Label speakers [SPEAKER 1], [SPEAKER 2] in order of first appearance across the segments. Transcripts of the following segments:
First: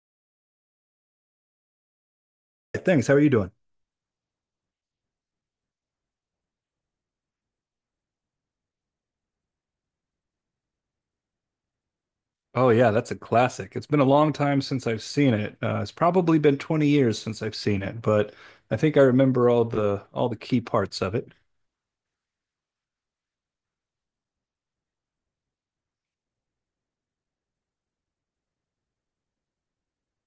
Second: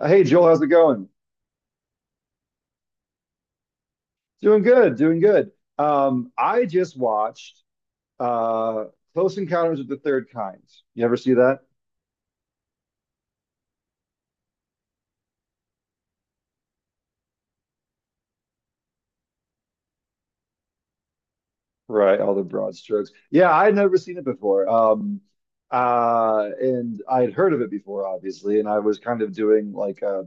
[SPEAKER 1] Hey, Joel, how's it going?
[SPEAKER 2] Thanks. How are you doing?
[SPEAKER 1] Doing good, doing good. I just watched uh, Close Encounters of the Third Kind. You ever see that?
[SPEAKER 2] Oh yeah, that's a classic. It's been a long time since I've seen it. It's probably been 20 years since I've seen it, but I think I remember all the key parts of it.
[SPEAKER 1] Right, all the broad strokes. Yeah, I'd never seen it before. And I had heard of it before, obviously, and I was kind of doing like a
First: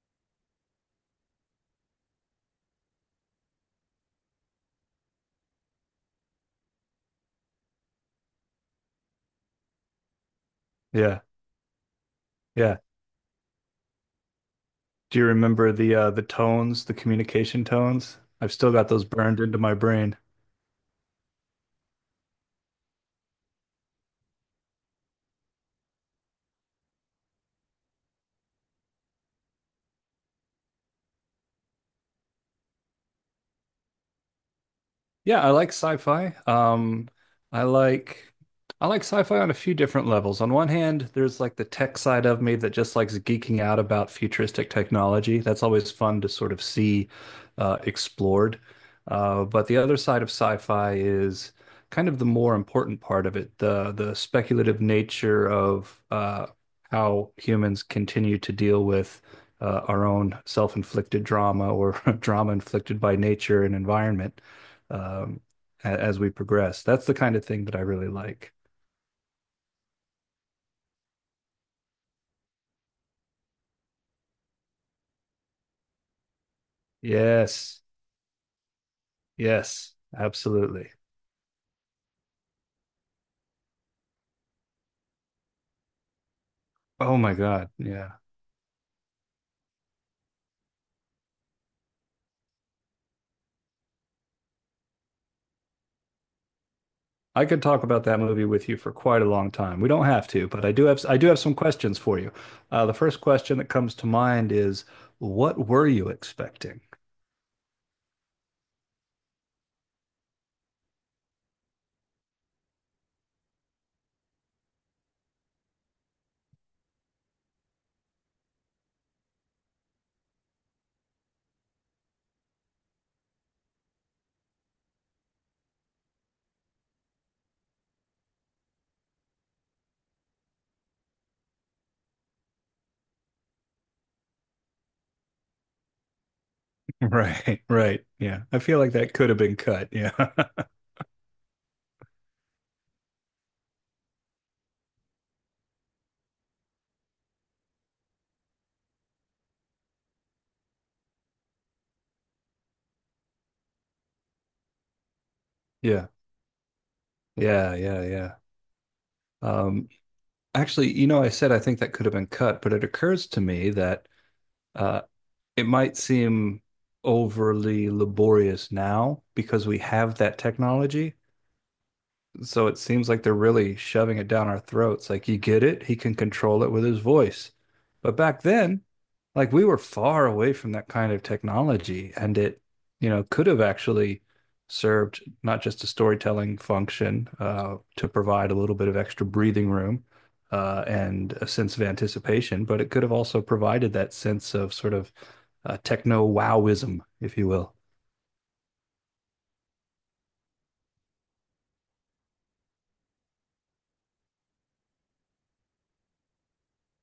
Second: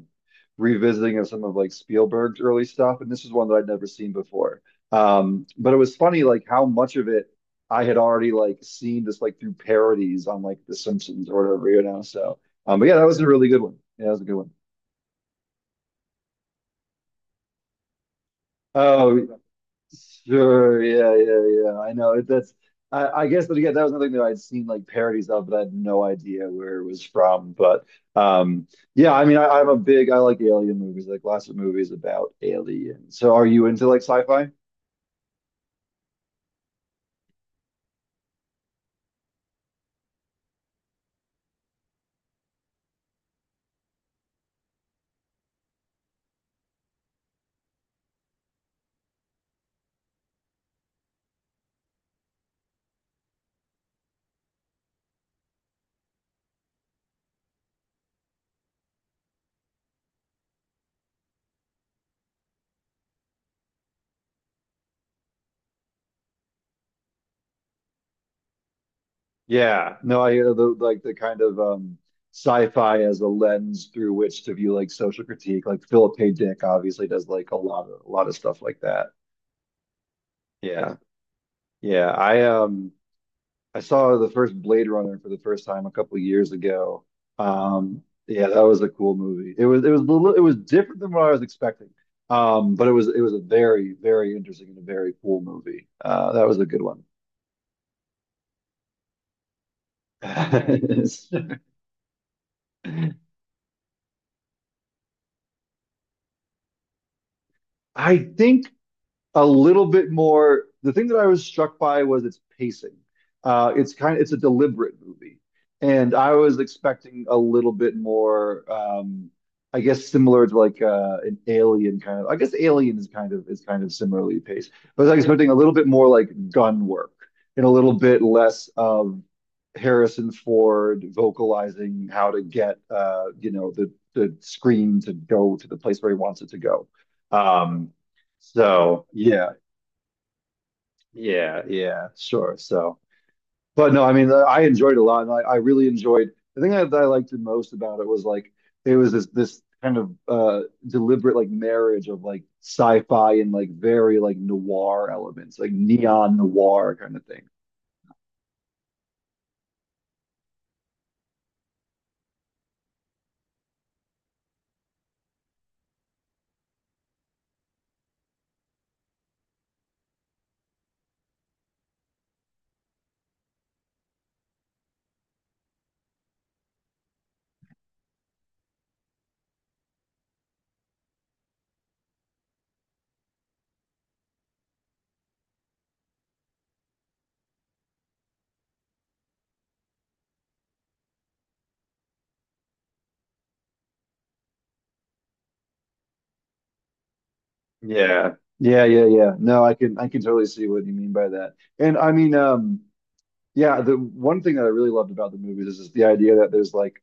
[SPEAKER 1] revisiting of some of like Spielberg's early stuff, and this is one that I'd never seen before. But it was funny like how much of it I had already like seen just like through parodies on like The
[SPEAKER 2] Yeah,
[SPEAKER 1] Simpsons or whatever. So,
[SPEAKER 2] yeah.
[SPEAKER 1] um, but yeah, that was a really good one. Yeah, that was a good one.
[SPEAKER 2] Do you remember the tones, the communication tones? I've still got those
[SPEAKER 1] Oh,
[SPEAKER 2] burned into my brain.
[SPEAKER 1] sure, yeah, yeah, yeah. I know it, that's. I guess, but again, that was nothing that I'd seen like parodies of, but I had no idea where it was from. But um, yeah, I mean, I'm a big, I like alien movies, like lots of movies about aliens. So, are you into like sci-fi?
[SPEAKER 2] Yeah, I like sci-fi. I like I like sci-fi on a few different levels. On one hand, there's like the tech side of me that just likes geeking out about futuristic technology. That's always fun to sort of see explored. But the other side of sci-fi is kind of the more important part of it, the speculative nature of how humans continue to deal with our own self-inflicted drama or drama inflicted by nature and environment um, as we progress. That's the kind of thing that I really like.
[SPEAKER 1] Yeah, no, I the like the kind of sci-fi as a lens through which to view like social critique. Like Philip K. Dick obviously does like
[SPEAKER 2] Yes,
[SPEAKER 1] a lot of stuff like that.
[SPEAKER 2] yes, absolutely.
[SPEAKER 1] Yeah. Yeah, I saw the first Blade Runner for the first time a couple of years ago.
[SPEAKER 2] Oh my God, yeah.
[SPEAKER 1] Yeah, that was a cool movie. It was different than what I was expecting. But it was a very very interesting and a very cool movie. That was a good one.
[SPEAKER 2] I could talk about that movie with you for quite a long time. We don't have to, but I do have I do have some questions for you. The first question that comes to mind is, what were you expecting?
[SPEAKER 1] I think a little bit more. The thing that I was struck by was its pacing. It's kind of it's a deliberate movie, and I was expecting a little bit more. I guess similar to like an Alien kind of. I guess Alien is kind of similarly paced, but I was expecting a little bit more like gun work and a little bit less of Harrison Ford vocalizing how to get the screen to go to the place where he wants it to go.
[SPEAKER 2] Right,
[SPEAKER 1] Um,
[SPEAKER 2] right. Yeah. I feel like
[SPEAKER 1] so
[SPEAKER 2] that could have
[SPEAKER 1] yeah,
[SPEAKER 2] been cut. Yeah.
[SPEAKER 1] yeah, yeah, sure. So, but no, I mean, I enjoyed it a lot, and I really enjoyed. The thing that I liked the most about it was like it was this kind of deliberate like marriage of like sci-fi and like very like noir elements, like
[SPEAKER 2] Yeah.
[SPEAKER 1] neon noir kind of thing.
[SPEAKER 2] Yeah, yeah, yeah. Um, Actually, you know, I said I think that could have been cut, but it occurs to me that uh, it might seem overly laborious now because we have that technology, so it seems like they're really shoving it down our throats. Like you get it, he can control it with his voice. But back then, like we were far away from that kind of technology, and it, you know, could have actually served not just a storytelling function to provide a little bit of extra breathing room and a sense of anticipation, but it could have also provided that sense of sort of techno wowism, if you will.
[SPEAKER 1] Yeah. Yeah, yeah, yeah. No, I can totally see what you mean by that. And I mean, yeah, the one thing that I really loved about the movies is just the idea that there's like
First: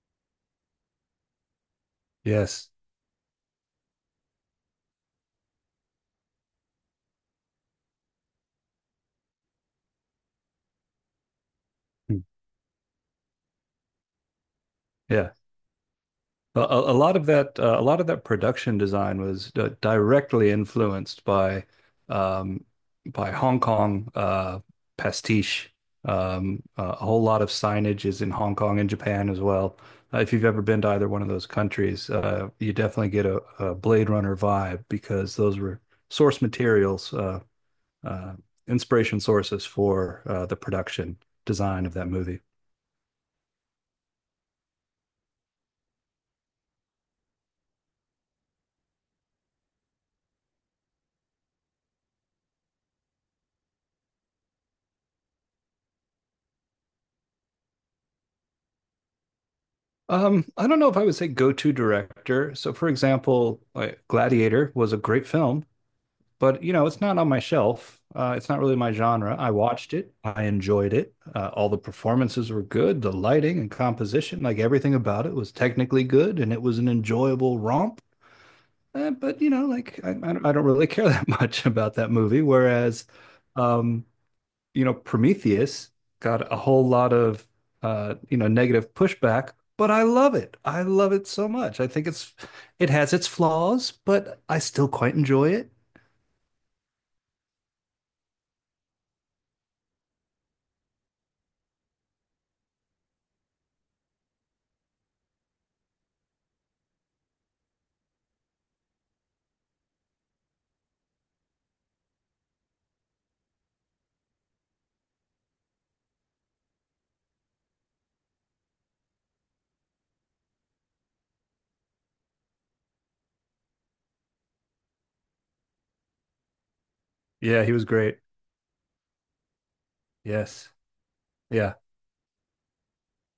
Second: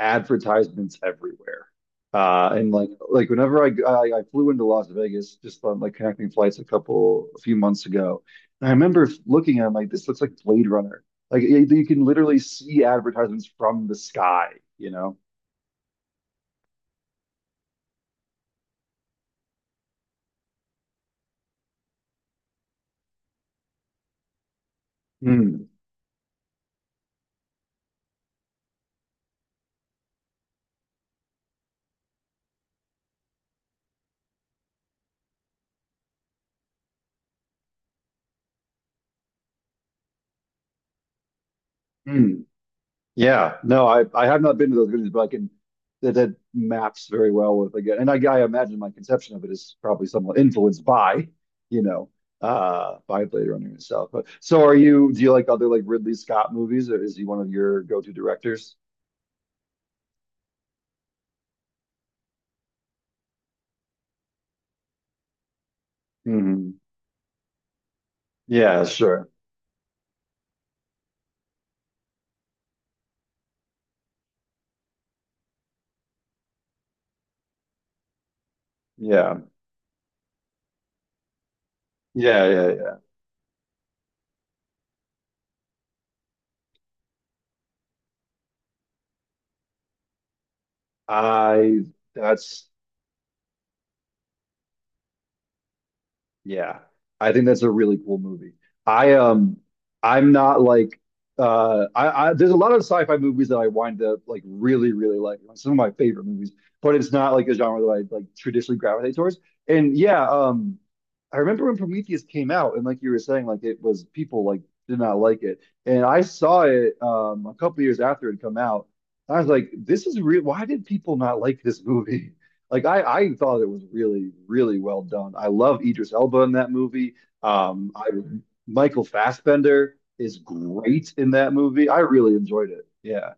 [SPEAKER 1] advertisements everywhere.
[SPEAKER 2] Yes.
[SPEAKER 1] And like whenever I flew into Las Vegas just on like connecting flights a few months ago, and I remember looking at it, I'm like this looks like Blade Runner. Like you can
[SPEAKER 2] Hmm.
[SPEAKER 1] literally see advertisements from the sky, you know.
[SPEAKER 2] Yeah. A lot of that, a lot of that production design was directly influenced um, by Hong Kong
[SPEAKER 1] Mm,
[SPEAKER 2] pastiche. A whole lot of signage is in Hong Kong and Japan as well. If you've ever been to either one of those countries, you definitely get a Blade Runner vibe because those were source materials, uh, inspiration sources for the production design of that movie.
[SPEAKER 1] mm. Yeah, no, I have not been to those villages, but I can that that maps very well with again, and I imagine my conception of it is probably somewhat influenced by, you know, by Blade Runner itself. But so, are you? Do you like other like Ridley Scott movies, or is he one of your go-to directors?
[SPEAKER 2] I don't know if I would say go-to director. So, for example, like Gladiator was a great film, but you
[SPEAKER 1] Hmm.
[SPEAKER 2] know, it's not on my shelf. It's not really
[SPEAKER 1] Yeah,
[SPEAKER 2] my
[SPEAKER 1] sure.
[SPEAKER 2] genre. I watched it. I enjoyed it. All the performances were good. The lighting and composition, like everything about it, was technically good, and it was an enjoyable romp.
[SPEAKER 1] Yeah,
[SPEAKER 2] But you know, like I don't I don't really care that much about that movie.
[SPEAKER 1] yeah, yeah, yeah.
[SPEAKER 2] Whereas, um, you know, Prometheus got a whole lot of you know, negative pushback, but I love it. I love it so
[SPEAKER 1] I
[SPEAKER 2] much. I think
[SPEAKER 1] that's.
[SPEAKER 2] it has its flaws, but I still quite enjoy it.
[SPEAKER 1] Yeah. I think that's a really cool movie. I um I'm not like I, there's a lot of sci-fi movies that I wind up like really, really like. Some of my favorite movies, but it's not like a genre that I like traditionally gravitate towards. And yeah, I remember when Prometheus came out and like you were saying, like it was people like did not like it. And I saw it a couple years after it had come out. I was like, this is real. Why did people not like this movie? Like I thought it was really, really well done. I love Idris Elba in that movie.
[SPEAKER 2] Yeah, he was
[SPEAKER 1] I
[SPEAKER 2] great.
[SPEAKER 1] Michael Fassbender is
[SPEAKER 2] Yes.
[SPEAKER 1] great in that
[SPEAKER 2] Yeah.
[SPEAKER 1] movie. I really enjoyed it. Yeah.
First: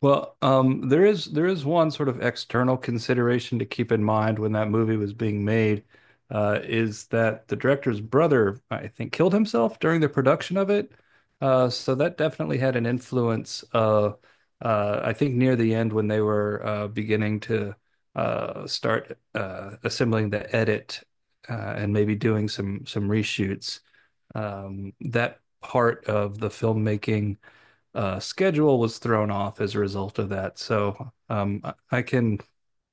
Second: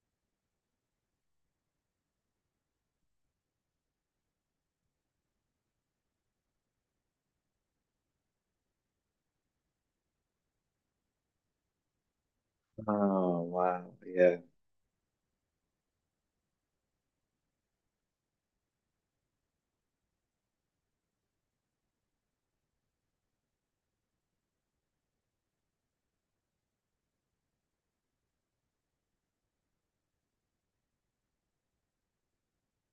[SPEAKER 2] Well, there is one sort of external consideration to keep in mind when that movie was being made, is that the director's brother, I think, killed himself during the production of it. So that definitely had an
[SPEAKER 1] Oh
[SPEAKER 2] influence.
[SPEAKER 1] wow. Yeah.
[SPEAKER 2] I think near the end when they were beginning to start assembling the edit, and maybe doing some reshoots, that part of the filmmaking schedule was thrown off as a result of that. So can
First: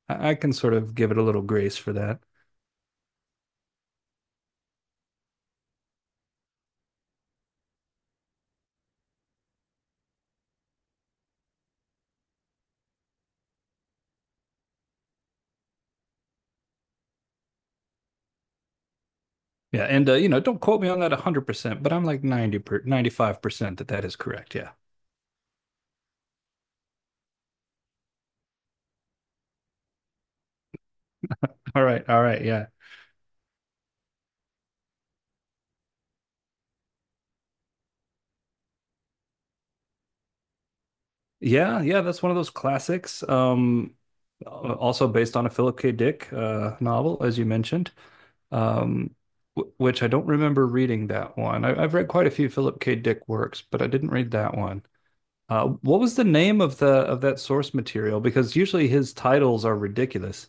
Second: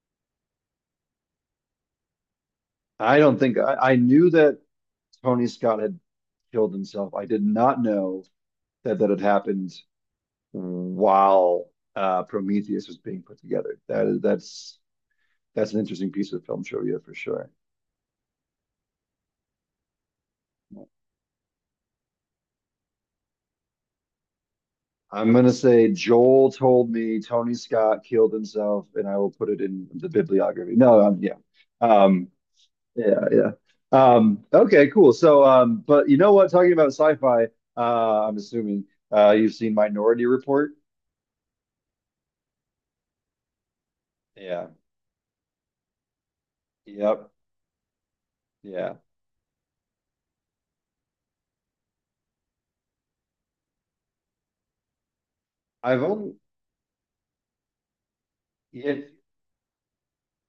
[SPEAKER 2] I can sort of give it a little grace for that.
[SPEAKER 1] I don't think I knew that Tony Scott had killed himself. I did not know that that had happened while Prometheus was being put together. That's that's an interesting piece of film trivia for sure.
[SPEAKER 2] Yeah, and You know, don't quote me on that 100%, but I'm like 95% that that is correct. Yeah.
[SPEAKER 1] I'm gonna say Joel told me Tony Scott killed himself, and I will put it in the bibliography. No,
[SPEAKER 2] All right. All
[SPEAKER 1] um,
[SPEAKER 2] right. Yeah.
[SPEAKER 1] yeah, yeah. Okay, cool. So, but you know what? Talking about sci-fi, I'm assuming you've seen Minority Report.
[SPEAKER 2] Yeah, yeah, that's one of those classics.
[SPEAKER 1] Yeah.
[SPEAKER 2] Also based on a Philip K. Dick novel,
[SPEAKER 1] Yep.
[SPEAKER 2] as you mentioned,
[SPEAKER 1] Yeah.
[SPEAKER 2] um, which I don't remember reading that one. I've read quite a few Philip K. Dick works, but I didn't read that one. What
[SPEAKER 1] I've
[SPEAKER 2] was the
[SPEAKER 1] only
[SPEAKER 2] name of the of that source material? Because usually
[SPEAKER 1] yeah,
[SPEAKER 2] his titles are ridiculous.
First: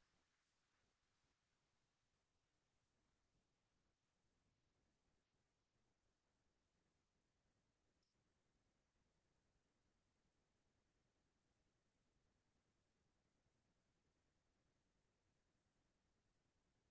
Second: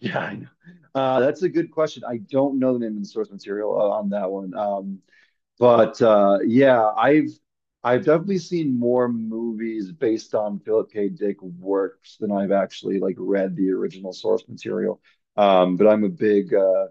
[SPEAKER 1] yeah. I know. That's a good question. I don't know the name of the source material on that one. But yeah, I've definitely seen more movies based on Philip K. Dick works than I've actually like read the original source material. But I'm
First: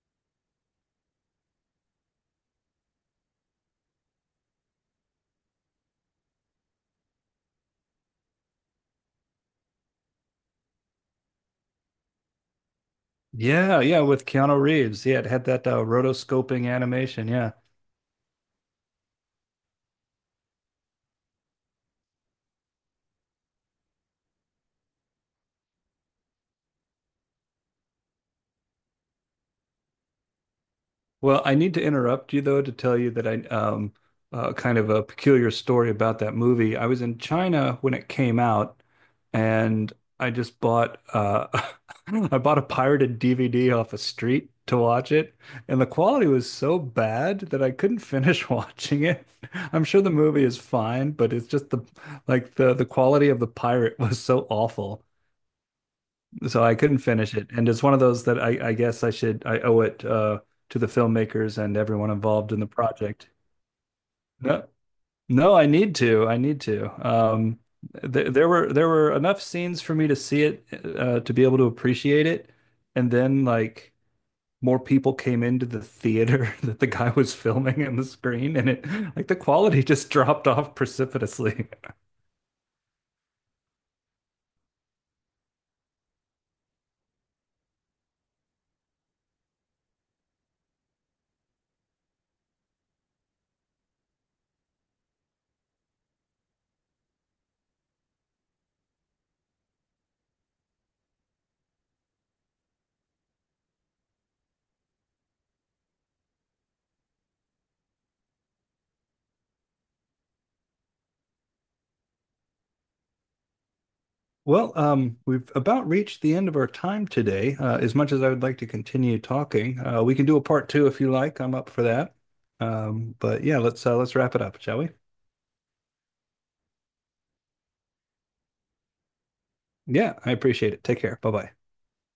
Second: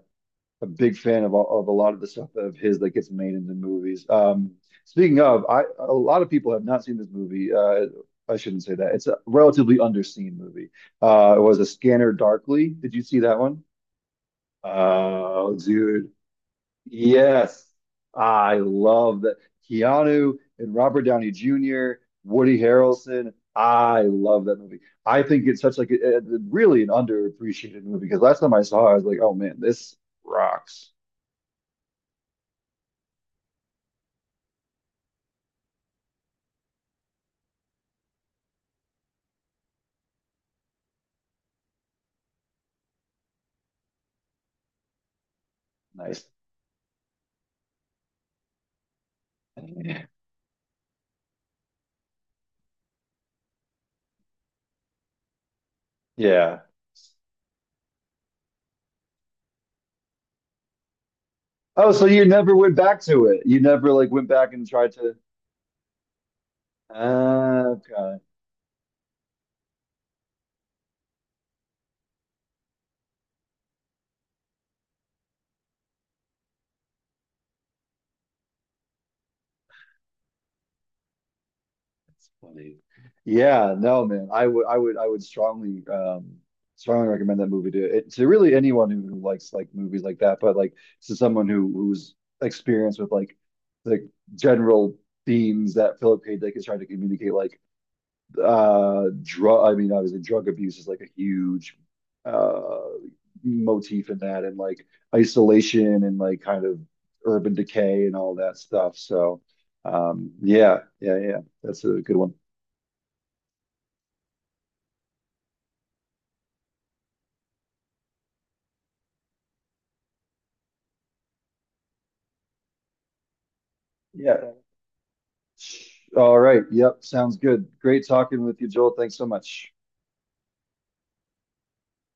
[SPEAKER 1] a big fan of all- of a lot of the stuff of his that gets made into movies. Speaking of, I a lot of people have not seen this movie. I shouldn't say that. It's a relatively underseen movie. It was a Scanner Darkly. Did you see that one?
[SPEAKER 2] Yeah, yeah, with Keanu Reeves. He had
[SPEAKER 1] Oh,
[SPEAKER 2] that
[SPEAKER 1] dude.
[SPEAKER 2] rotoscoping animation. Yeah.
[SPEAKER 1] Yes, I love that. Keanu and Robert Downey Jr., Woody Harrelson. I love that movie. I think it's such like really an underappreciated movie because last time I saw it, I was like, oh man, this rocks.
[SPEAKER 2] Well, I need to interrupt you though to tell you that I kind of a peculiar story about that movie. I was in China when it came out, and I just bought I bought a pirated DVD off a street to watch it, and the quality
[SPEAKER 1] Nice.
[SPEAKER 2] was so bad that I couldn't finish watching it. I'm sure the movie is fine, but it's just the like the quality of the pirate was so awful
[SPEAKER 1] Yeah.
[SPEAKER 2] so I couldn't finish it. And it's one of those that I guess I owe it to the filmmakers and
[SPEAKER 1] Oh, so
[SPEAKER 2] everyone
[SPEAKER 1] you
[SPEAKER 2] involved
[SPEAKER 1] never
[SPEAKER 2] in the
[SPEAKER 1] went back to
[SPEAKER 2] project.
[SPEAKER 1] it. You never like went back and
[SPEAKER 2] No,
[SPEAKER 1] tried to.
[SPEAKER 2] no, I need to. I need to.
[SPEAKER 1] Okay.
[SPEAKER 2] Th there were enough scenes for me to see it to be able to appreciate it, and then like more people came into the theater that the guy was filming on the screen, and it like the quality just dropped off precipitously.
[SPEAKER 1] That's funny. Yeah, no, man. I would strongly, strongly recommend that movie to it, to really anyone who likes like movies like that. But like to someone who who's experienced with like the general themes that Philip K. Dick is trying to communicate, like drug. I mean, obviously, drug abuse is like a huge uh motif in that, and like isolation and like kind of urban decay and all that stuff. So, yeah, yeah, yeah. That's a good one.
[SPEAKER 2] Well, we've about reached the end of our time today. As much as I would like to continue talking, we can do a part two if you like. I'm up for that. But yeah, let's wrap it
[SPEAKER 1] Yeah.
[SPEAKER 2] up, shall we?
[SPEAKER 1] All right. Yep. Sounds good. Great talking with you, Joel. Thanks so much.
[SPEAKER 2] Yeah, I appreciate it. Take care. Bye bye.